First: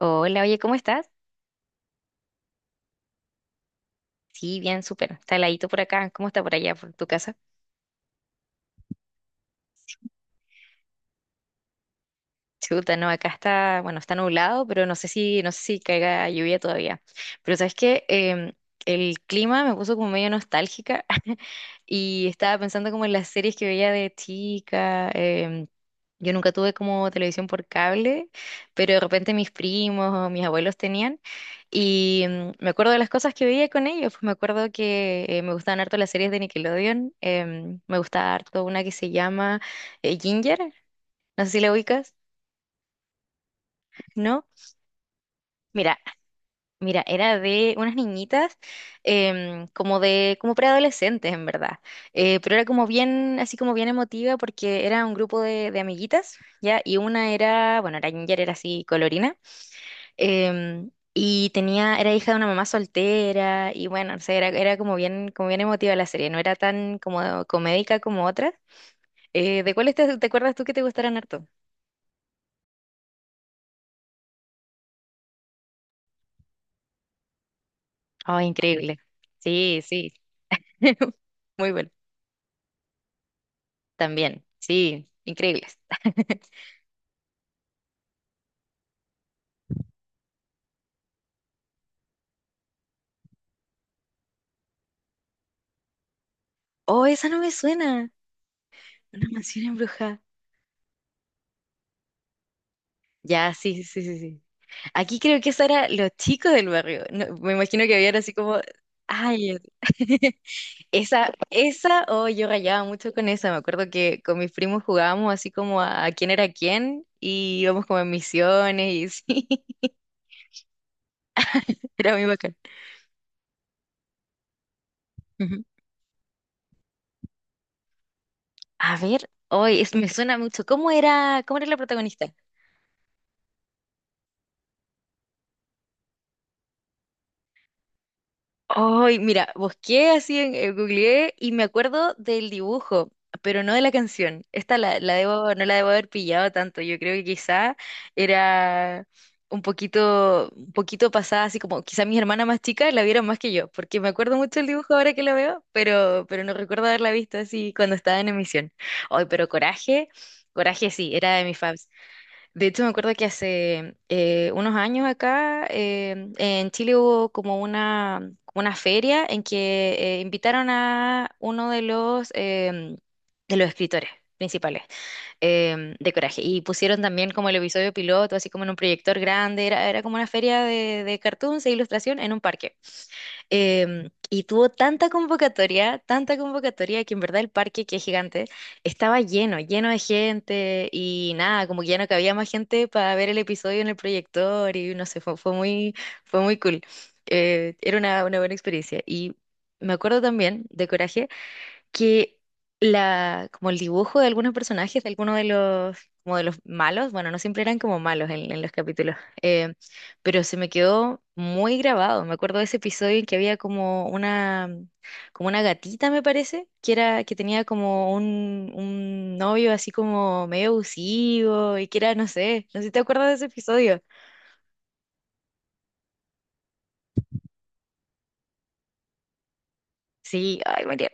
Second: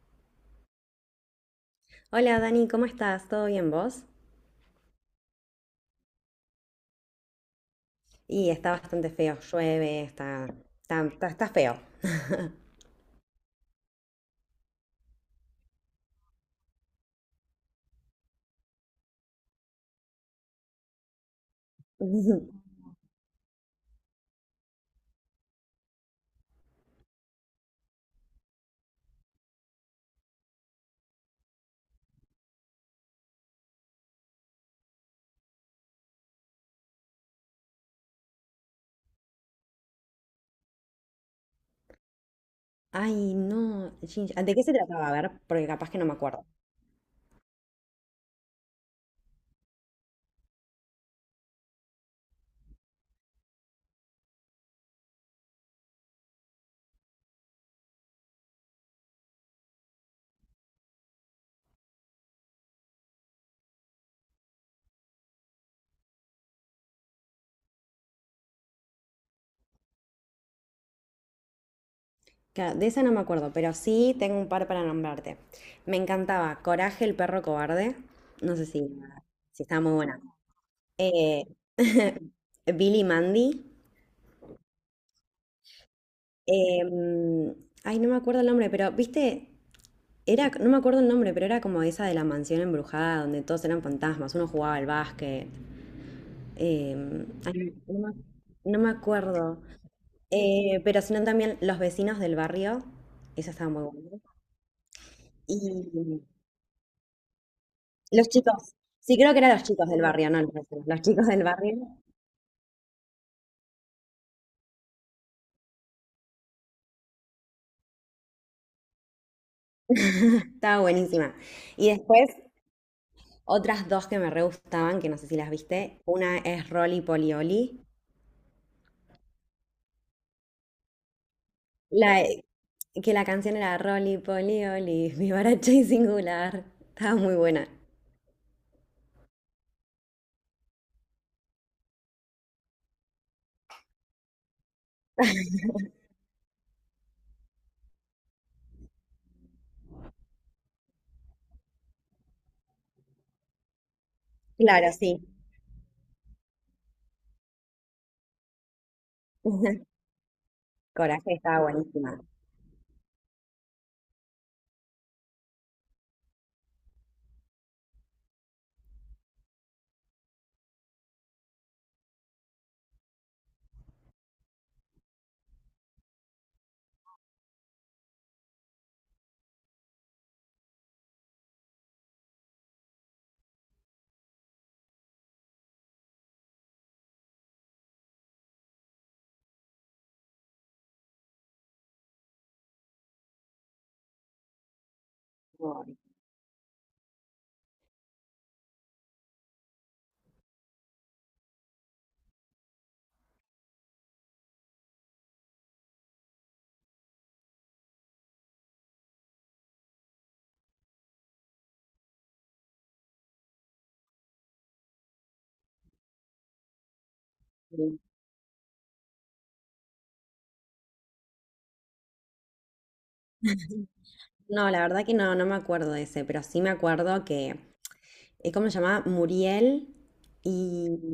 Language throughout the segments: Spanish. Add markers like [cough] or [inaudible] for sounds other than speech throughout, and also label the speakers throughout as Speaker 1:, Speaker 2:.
Speaker 1: Hola, oye, ¿cómo estás?
Speaker 2: Hola Dani, ¿cómo estás? ¿Todo bien vos?
Speaker 1: Sí, bien, súper. Está heladito por acá. ¿Cómo está por allá, por tu casa?
Speaker 2: Y está bastante feo, llueve, está feo.
Speaker 1: Chuta, no, acá está, bueno, está nublado, pero no sé si caiga lluvia todavía. Pero sabes que el clima me puso como medio nostálgica [laughs] y
Speaker 2: [laughs]
Speaker 1: estaba pensando como en las series que veía de chica. Yo nunca tuve como televisión por cable, pero de repente mis primos o mis abuelos tenían y me acuerdo de las cosas que veía con ellos. Pues me acuerdo que me gustaban harto las series de Nickelodeon. Me gustaba harto una que se llama Ginger, no sé si la ubicas.
Speaker 2: Ay, no, Ginger,
Speaker 1: ¿No?
Speaker 2: ¿de qué se trataba? A ver, porque capaz que
Speaker 1: Mira,
Speaker 2: no me acuerdo.
Speaker 1: mira, era de unas niñitas como como preadolescentes en verdad. Pero era como bien, así como bien emotiva porque era un grupo de amiguitas, ¿ya? Y una era, bueno, era ginger, era así colorina. Y tenía, era hija de una mamá soltera, y bueno, o sea, era como bien emotiva la serie, no era tan como comédica como otras. ¿De cuáles te acuerdas tú que te gustaran harto?
Speaker 2: Claro, de esa no me acuerdo, pero sí tengo un par para nombrarte. Me encantaba Coraje, el perro cobarde.
Speaker 1: Oh,
Speaker 2: No sé si,
Speaker 1: increíble.
Speaker 2: si
Speaker 1: Sí,
Speaker 2: estaba muy
Speaker 1: sí.
Speaker 2: buena.
Speaker 1: [laughs]
Speaker 2: Eh,
Speaker 1: Muy buena.
Speaker 2: [laughs] Billy Mandy.
Speaker 1: También, sí, increíbles. [laughs]
Speaker 2: Em, Ay, no me acuerdo el nombre, pero ¿viste? No me acuerdo el nombre, pero era como esa de la mansión embrujada donde todos eran fantasmas, uno jugaba al básquet.
Speaker 1: Oh, esa no me
Speaker 2: Ay, sí. no
Speaker 1: suena.
Speaker 2: me, no me
Speaker 1: Una
Speaker 2: acuerdo.
Speaker 1: mansión embrujada.
Speaker 2: Pero sino también los vecinos del barrio, esa
Speaker 1: Ya,
Speaker 2: estaba
Speaker 1: sí,
Speaker 2: muy
Speaker 1: sí, sí,
Speaker 2: buena.
Speaker 1: sí. Sí. Aquí creo que esa era Los
Speaker 2: Y
Speaker 1: Chicos del Barrio. No, me imagino que habían
Speaker 2: los
Speaker 1: así como...
Speaker 2: chicos, sí, creo que
Speaker 1: Ay,
Speaker 2: eran los chicos del barrio,
Speaker 1: [laughs]
Speaker 2: no los vecinos, los chicos del barrio.
Speaker 1: oh, yo rayaba mucho con esa. Me acuerdo que con mis primos jugábamos así como a quién era quién y íbamos como en misiones y sí, [laughs]
Speaker 2: Estaba buenísima. Y
Speaker 1: era muy
Speaker 2: después,
Speaker 1: bacán.
Speaker 2: otras dos que me re gustaban, que no sé si las
Speaker 1: Ujú.
Speaker 2: viste. Una es Rolly Polioli.
Speaker 1: A ver, hoy es me suena mucho. ¿Cómo era la
Speaker 2: La,
Speaker 1: protagonista?
Speaker 2: eh, que la canción era Rolly Polly Oli, [laughs] vivaracha y singular. Estaba muy buena.
Speaker 1: Ay, mira, busqué así en googleé y me acuerdo del dibujo, pero no de la canción. Esta la no la debo haber pillado tanto. Yo creo que quizá era un poquito pasada, así como quizá mis hermanas más chicas la vieron más que yo, porque me acuerdo mucho del
Speaker 2: Claro,
Speaker 1: dibujo ahora
Speaker 2: sí.
Speaker 1: que lo veo, pero no recuerdo haberla visto así cuando estaba en emisión. Ay, pero
Speaker 2: [laughs]
Speaker 1: Coraje, Coraje sí,
Speaker 2: Coraje
Speaker 1: era de mis
Speaker 2: estaba
Speaker 1: faves.
Speaker 2: buenísima.
Speaker 1: De hecho, me acuerdo que hace unos años acá en Chile hubo como una feria en que invitaron a uno de los escritores principales de Coraje y pusieron también como el episodio piloto, así como en un proyector grande, era como una feria de cartoons e ilustración en un parque. Y tuvo tanta convocatoria que en verdad el parque, que es gigante, estaba lleno, lleno de gente y nada, como que ya no cabía más gente para ver el episodio en el proyector y no sé,
Speaker 2: Ay,
Speaker 1: fue muy cool. Era una buena experiencia. Y me acuerdo también de Coraje que como el dibujo de algunos personajes, de algunos de los, como de los malos, bueno, no siempre eran como malos en los capítulos, eh, pero se me quedó muy grabado. Me acuerdo de ese episodio en que había como una gatita, me parece, que era, que tenía
Speaker 2: sí.
Speaker 1: como un novio así como medio abusivo y que era, no sé si te acuerdas de ese episodio.
Speaker 2: No, la verdad que no, no me acuerdo de ese, pero sí me acuerdo que es como se llamaba Muriel
Speaker 1: Sí, ay,
Speaker 2: y
Speaker 1: María.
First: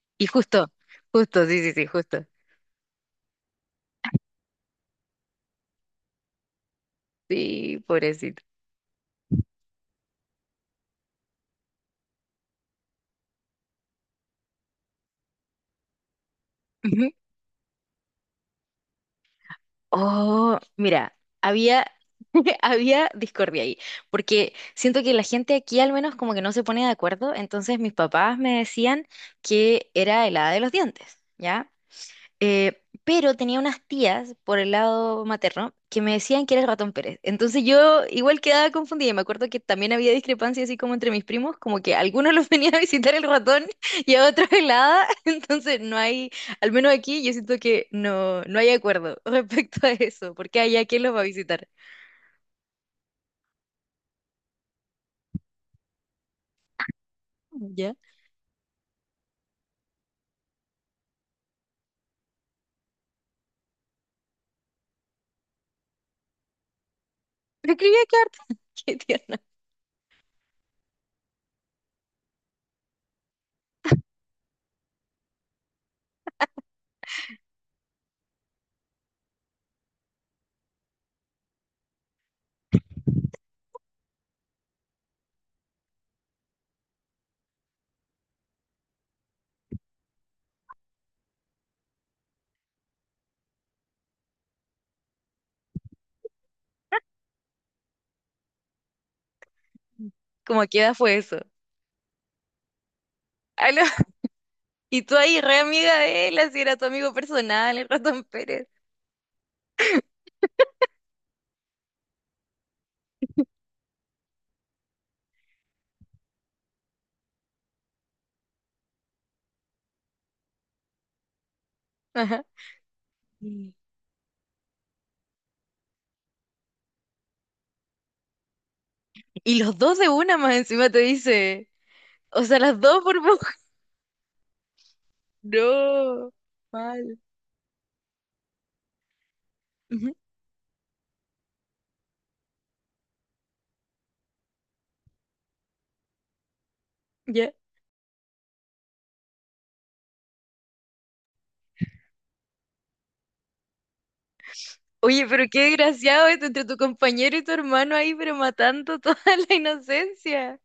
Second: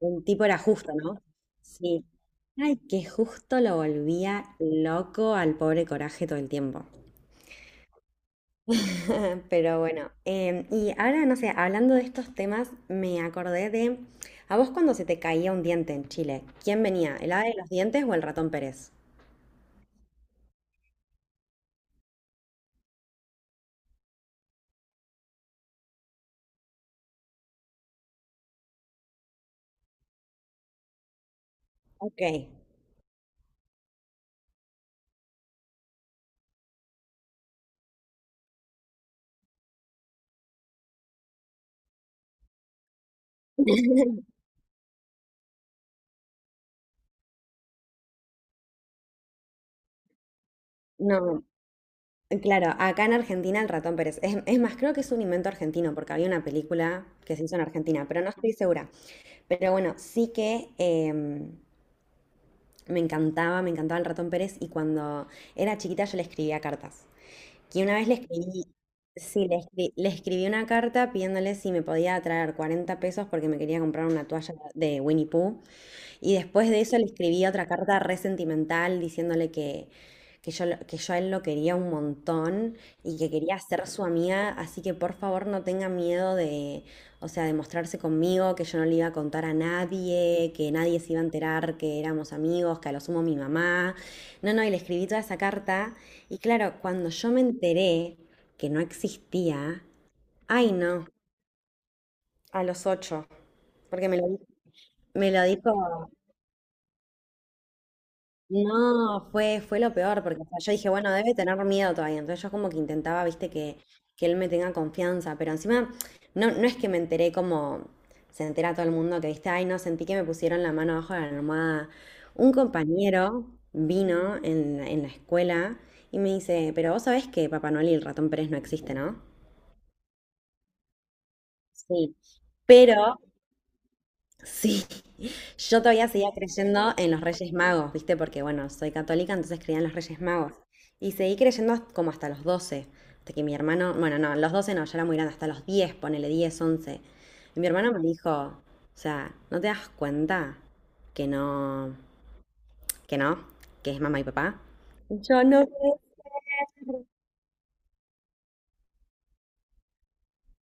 Speaker 2: el
Speaker 1: Y
Speaker 2: tipo era
Speaker 1: justo,
Speaker 2: justo, ¿no?
Speaker 1: justo, sí, sí, sí,
Speaker 2: Sí.
Speaker 1: justo.
Speaker 2: Ay, que justo lo volvía loco al pobre Coraje todo el tiempo.
Speaker 1: Sí, pobrecito.
Speaker 2: [laughs] Pero bueno, y ahora, no sé, hablando de estos temas, me acordé de, a vos cuando se te caía un diente en Chile, ¿quién venía?
Speaker 1: [laughs]
Speaker 2: ¿El ave de los dientes o el ratón Pérez?
Speaker 1: Oh, mira, había, [laughs] había discordia ahí, porque siento que la gente aquí al menos como que no se pone de acuerdo, entonces mis papás me decían que era helada de los dientes, ¿ya?
Speaker 2: Ok,
Speaker 1: Pero tenía unas tías por el lado materno que me decían que era el ratón Pérez. Entonces yo igual quedaba confundida. Y me acuerdo que también había discrepancia así como entre mis primos, como que a algunos los [laughs] venía a visitar el ratón y a otros el hada. [laughs] Entonces no hay, al menos aquí yo siento que no hay acuerdo [laughs] respecto a eso, porque allá quién los va a
Speaker 2: no,
Speaker 1: visitar.
Speaker 2: claro, acá en Argentina el ratón Pérez. Es más, creo que es un invento argentino, porque había una película que se hizo en
Speaker 1: ¿Ya?
Speaker 2: Argentina, pero no estoy segura. Pero bueno, sí que me encantaba el ratón Pérez y cuando era chiquita yo le escribía cartas.
Speaker 1: Pero
Speaker 2: Que una
Speaker 1: escribía
Speaker 2: vez le
Speaker 1: cartas,
Speaker 2: escribí,
Speaker 1: [laughs] qué tierna.
Speaker 2: sí, le escribí una carta pidiéndole si me podía traer 40 pesos porque me quería comprar una toalla de Winnie Pooh y después de eso le escribí otra carta re sentimental diciéndole que, yo, que yo a él lo quería un montón y que quería ser su amiga, así que por favor no tenga miedo de, o sea, de mostrarse conmigo, que yo no le iba a contar a nadie, que nadie se iba a enterar que éramos amigos, que a lo sumo mi mamá. No, no, y le escribí toda esa carta y claro, cuando yo me enteré que no existía,
Speaker 1: ¿Cómo a
Speaker 2: ay
Speaker 1: qué edad [laughs]
Speaker 2: no,
Speaker 1: fue eso?
Speaker 2: a los 8,
Speaker 1: Aló.
Speaker 2: porque
Speaker 1: [laughs] Y tú
Speaker 2: me
Speaker 1: ahí
Speaker 2: lo
Speaker 1: re amiga
Speaker 2: dijo...
Speaker 1: de él, así era tu amigo personal, el ratón Pérez.
Speaker 2: No, fue lo peor, porque o sea, yo dije, bueno, debe tener miedo todavía. Entonces yo como que intentaba, viste, que él me tenga confianza, pero encima no, no es que me enteré como se entera todo el mundo que, viste, ay, no, sentí que me pusieron la mano abajo de la almohada.
Speaker 1: Ajá.
Speaker 2: Un compañero vino en la escuela y me dice, pero vos sabés que Papá Noel y el ratón Pérez no existe, ¿no?
Speaker 1: Y los dos de una más encima te dice.
Speaker 2: Sí.
Speaker 1: O sea, las dos
Speaker 2: Pero
Speaker 1: por poco. [laughs]
Speaker 2: sí, yo todavía
Speaker 1: No,
Speaker 2: seguía creyendo en
Speaker 1: mal.
Speaker 2: los Reyes Magos, ¿viste? Porque, bueno, soy católica, entonces creía en los
Speaker 1: Ujú.
Speaker 2: Reyes Magos. Y seguí creyendo como hasta los 12, hasta que mi hermano, bueno, no, los 12, no, ya era muy grande, hasta los 10, ponele 10, 11,
Speaker 1: Ya.
Speaker 2: y mi hermano me dijo, o sea, ¿no te das cuenta que no, que no, que es mamá y papá?
Speaker 1: Oye, pero
Speaker 2: Yo
Speaker 1: qué
Speaker 2: no puede
Speaker 1: desgraciado esto entre tu
Speaker 2: ser.
Speaker 1: compañero y tu hermano ahí, pero matando toda [laughs] la inocencia.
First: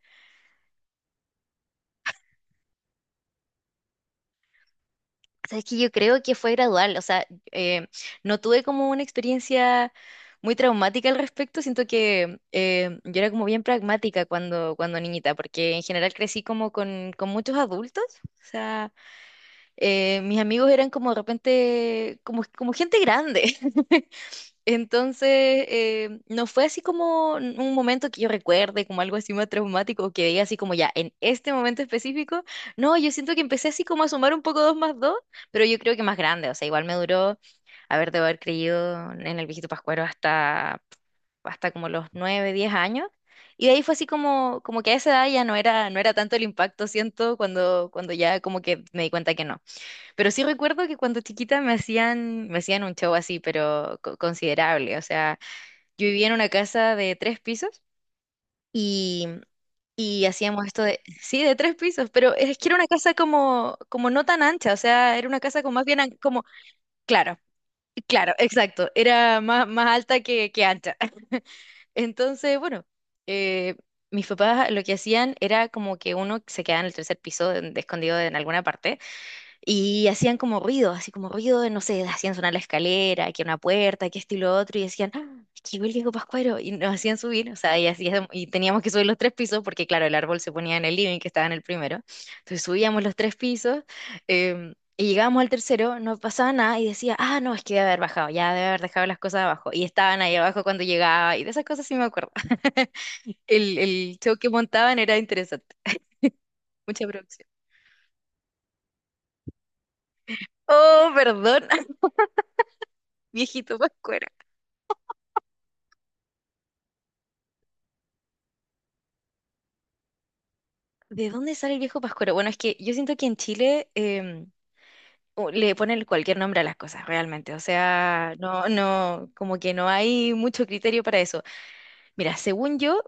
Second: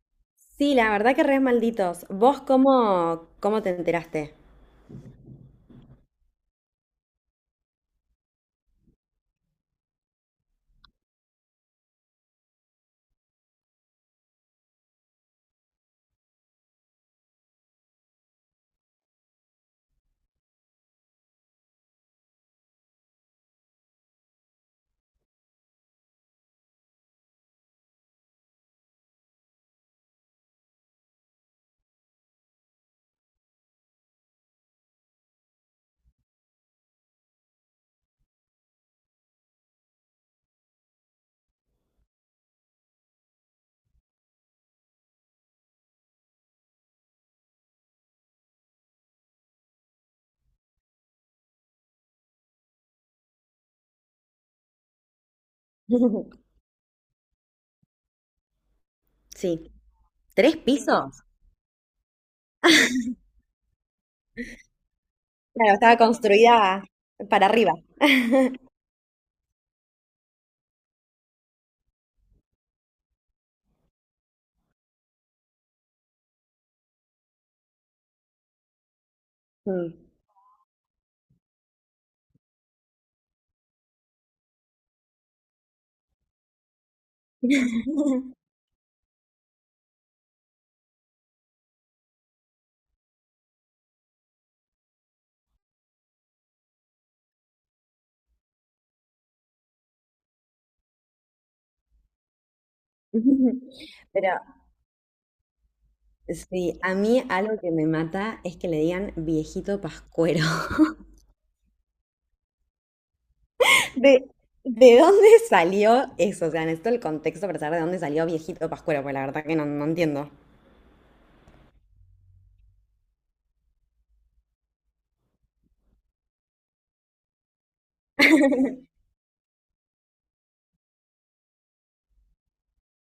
Speaker 2: Sí, la verdad que re malditos. ¿Vos cómo te enteraste?
Speaker 1: Sabes que yo creo que fue gradual, o sea, eh, no tuve como una experiencia muy traumática al respecto, siento que yo era como bien pragmática cuando, cuando niñita, porque en general crecí como con muchos adultos, o sea, mis amigos eran como de repente, como gente grande. [laughs] Entonces, no fue así como un momento que yo recuerde, como algo así más traumático, o que diga así como ya, en este momento específico, no, yo siento que empecé así como a sumar un poco dos más dos, pero yo creo que más grande, o sea, igual me duró, a ver, debo haber creído en el viejito Pascuero hasta como los 9, 10 años. Y de ahí fue así como que a esa edad ya no era tanto el impacto, siento, cuando ya como que me di cuenta que no. Pero sí recuerdo que cuando chiquita me hacían un show así, pero considerable. O sea, yo vivía en
Speaker 2: [laughs]
Speaker 1: una casa de tres pisos y,
Speaker 2: Sí,
Speaker 1: y
Speaker 2: ¿tres
Speaker 1: hacíamos esto de,
Speaker 2: pisos?
Speaker 1: sí, de tres pisos, pero es que era una casa como no tan ancha, o sea, era una casa
Speaker 2: Claro,
Speaker 1: como más
Speaker 2: estaba
Speaker 1: bien como,
Speaker 2: construida
Speaker 1: claro,
Speaker 2: para arriba.
Speaker 1: claro, exacto, era más alta que ancha. [laughs] Entonces, bueno, eh, mis papás lo que hacían era como que uno se quedaba en el tercer piso, escondido en alguna parte.
Speaker 2: Mm.
Speaker 1: Y hacían como ruido, así como ruido de, no sé, hacían sonar la escalera, que una puerta, que esto y lo otro, y decían, ¡Ah, es que llegó el Diego Pascuero!, y nos hacían subir, o sea, y teníamos que subir los tres pisos, porque claro, el árbol se ponía en el living, que estaba en el primero, entonces subíamos los tres pisos, y llegábamos al tercero, no pasaba nada, y decía, ah, no, es que debe haber bajado, ya debe haber dejado las cosas abajo, y estaban ahí abajo cuando llegaba, y de esas cosas sí me acuerdo. [laughs]
Speaker 2: [laughs]
Speaker 1: El
Speaker 2: Pero
Speaker 1: show que montaban era interesante,
Speaker 2: sí, a
Speaker 1: mucha
Speaker 2: mí
Speaker 1: producción.
Speaker 2: algo que me mata es que le digan viejito pascuero.
Speaker 1: Oh, perdón, [laughs] viejito
Speaker 2: [laughs]
Speaker 1: Pascuero.
Speaker 2: ¿De, de dónde salió eso? O sea, necesito el contexto para saber de dónde salió viejito pascuero, porque la verdad que no, no entiendo.
Speaker 1: ¿De dónde sale el viejo Pascuero? Bueno, es que yo siento que en Chile le ponen cualquier nombre a las cosas, realmente. O sea, no, no, como que no hay mucho criterio para eso. Mira, según yo,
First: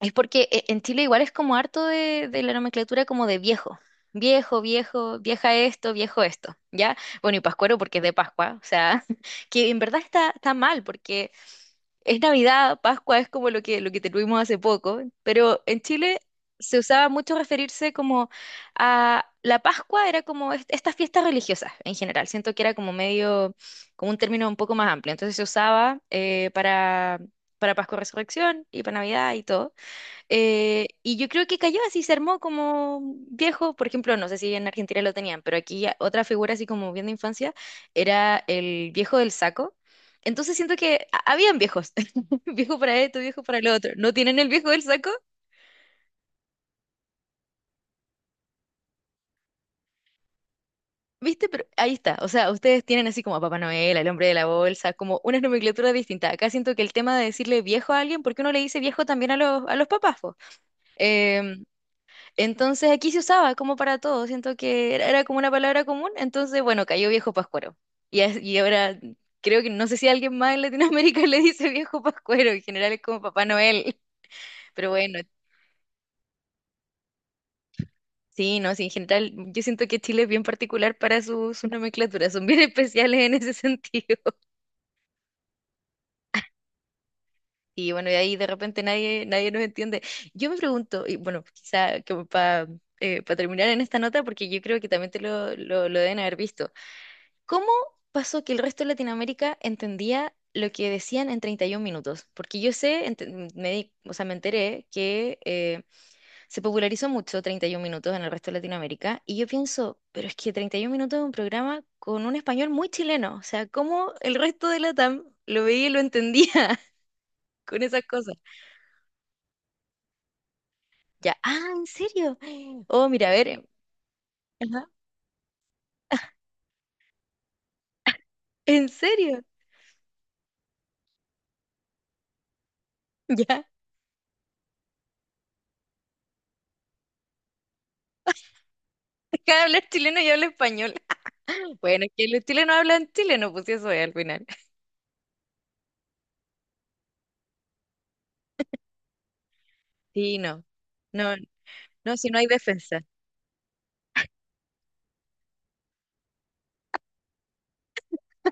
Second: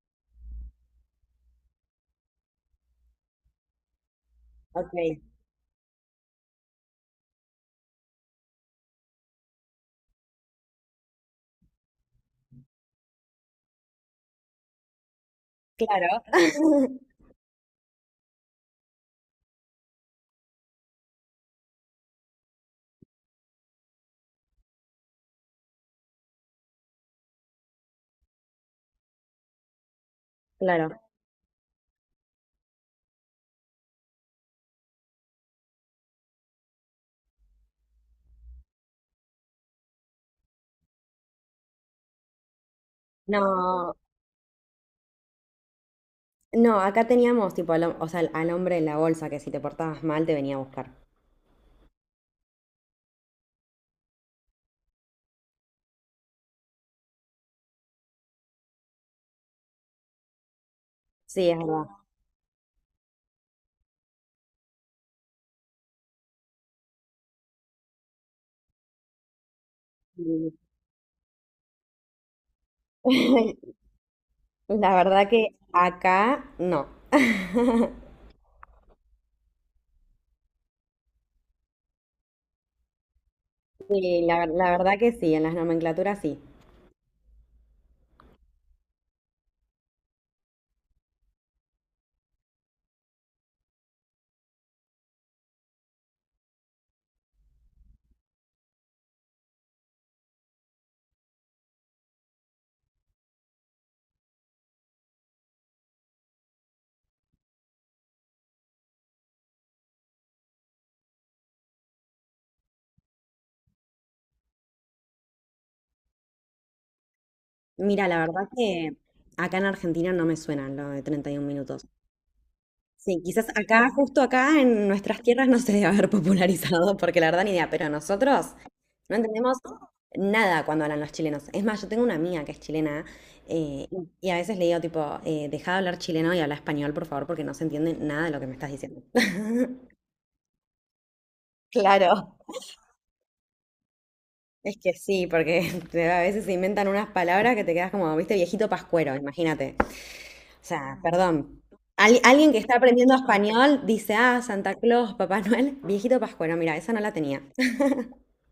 Speaker 1: es porque en Chile igual es como harto de la nomenclatura como de viejo. Viejo,
Speaker 2: Ok,
Speaker 1: viejo, vieja esto, viejo esto, ¿ya? Bueno, y Pascuero porque es de Pascua, o sea, [laughs] que en verdad está mal porque es Navidad, Pascua es como lo que tuvimos hace poco, pero en
Speaker 2: claro.
Speaker 1: Chile se
Speaker 2: [laughs]
Speaker 1: usaba mucho referirse como a la Pascua, era como estas fiestas religiosas en general, siento que era como medio, como un término un poco más amplio, entonces se usaba para Pascua Resurrección y para Navidad y todo.
Speaker 2: Claro.
Speaker 1: Y yo creo que cayó así, se armó como viejo. Por ejemplo, no sé si en Argentina lo tenían, pero aquí ya otra figura así como bien de infancia era el viejo del saco. Entonces siento que habían viejos, [laughs] viejo para esto, viejo para lo otro.
Speaker 2: No,
Speaker 1: ¿No tienen el viejo del saco?
Speaker 2: no, acá teníamos tipo o sea, al hombre en la bolsa que si te portabas mal te venía a buscar.
Speaker 1: ¿Viste? Pero ahí está. O sea, ustedes tienen así como a Papá Noel, al hombre de la bolsa, como una nomenclatura distinta. Acá siento que el tema de decirle viejo a alguien, porque uno le dice viejo también a los papás, po?
Speaker 2: Sí, es
Speaker 1: Em,
Speaker 2: verdad.
Speaker 1: Entonces aquí se usaba como para todo, siento que era como una palabra común, entonces bueno, cayó viejo pascuero. Y ahora creo que no sé si alguien
Speaker 2: Sí.
Speaker 1: más en Latinoamérica [laughs] le dice viejo pascuero, en general es como Papá
Speaker 2: [laughs]
Speaker 1: Noel, pero
Speaker 2: La
Speaker 1: bueno,
Speaker 2: verdad que acá no. [laughs]
Speaker 1: sí, no, sí, en general yo siento que Chile es bien particular para sus nomenclaturas, son bien [laughs] especiales en ese sentido.
Speaker 2: Sí, la,
Speaker 1: [laughs]
Speaker 2: la verdad que sí, en las nomenclaturas sí.
Speaker 1: Y bueno, y ahí de repente nadie nos entiende. Yo me pregunto, y bueno, quizá como para terminar en esta nota, porque yo creo que también te lo deben haber visto. ¿Cómo pasó que el resto de Latinoamérica entendía lo que decían en 31 minutos? Porque yo sé, o sea, me enteré que se popularizó mucho 31 minutos en el resto de Latinoamérica y yo pienso, pero es que 31 minutos es un programa con un español muy chileno, o sea, ¿cómo el resto de Latam lo veía y lo entendía [laughs] con esas
Speaker 2: Mira, la
Speaker 1: cosas?
Speaker 2: verdad que acá en Argentina no me suena lo de
Speaker 1: Ya,
Speaker 2: 31
Speaker 1: ah, ¿en
Speaker 2: minutos.
Speaker 1: serio? Oh,
Speaker 2: Sí,
Speaker 1: mira, a ver,
Speaker 2: quizás acá, justo acá
Speaker 1: ajá,
Speaker 2: en nuestras tierras no se debe haber popularizado, porque la verdad ni idea, pero nosotros
Speaker 1: ¿en
Speaker 2: no
Speaker 1: serio?
Speaker 2: entendemos nada cuando hablan los chilenos. Es más, yo tengo una amiga que es chilena
Speaker 1: Ya,
Speaker 2: y a veces le digo tipo, deja de hablar chileno y habla español, por favor, porque no se entiende nada de lo que me estás diciendo.
Speaker 1: [laughs]
Speaker 2: [laughs]
Speaker 1: deja de hablar chileno y habla español. Bueno, es que
Speaker 2: Claro.
Speaker 1: los chilenos hablan chileno, pues sí, eso es al final.
Speaker 2: Es que sí, porque [laughs] a veces se inventan unas palabras que te quedas como, viste, viejito pascuero, imagínate. O
Speaker 1: Sí, no.
Speaker 2: sea,
Speaker 1: No,
Speaker 2: perdón.
Speaker 1: no, si no hay
Speaker 2: Alguien que está
Speaker 1: defensa.
Speaker 2: aprendiendo español dice, ah, Santa Claus, Papá Noel, viejito pascuero. Mira, esa no la tenía.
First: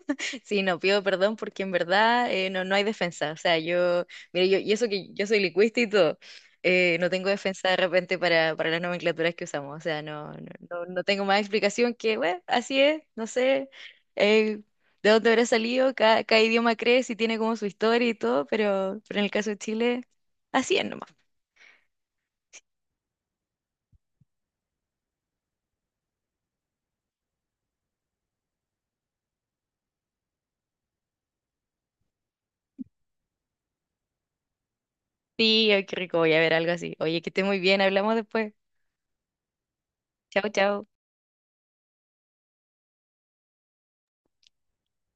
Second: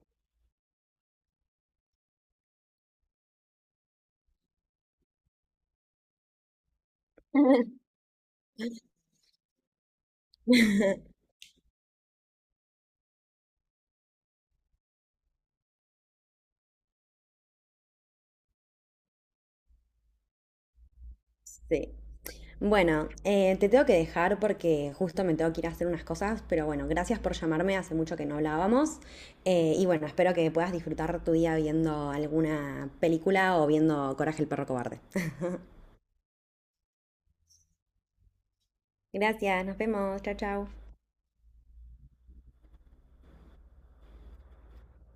Speaker 1: [laughs] Sí, no, pido perdón porque en verdad no, no hay defensa. O sea, yo, mire, yo, y eso que yo soy lingüista y todo, no tengo defensa de repente para las nomenclaturas que usamos. O sea, no, no, no, no
Speaker 2: [laughs]
Speaker 1: tengo más explicación que, bueno, así es, no sé eh, de dónde habrá salido, cada idioma crece y tiene como su historia y todo, pero en el caso de Chile, así es nomás.
Speaker 2: Sí. Bueno, te tengo que dejar porque justo me tengo que ir a hacer unas cosas, pero bueno, gracias por llamarme, hace mucho que no hablábamos. Y bueno, espero que puedas disfrutar tu día viendo alguna película o viendo Coraje el perro cobarde. [laughs]
Speaker 1: Sí, ay, qué rico, voy a ver algo así. Oye, que esté muy bien, hablamos después.
Speaker 2: Gracias, nos vemos, chao,
Speaker 1: Chao,
Speaker 2: chao.
Speaker 1: chao.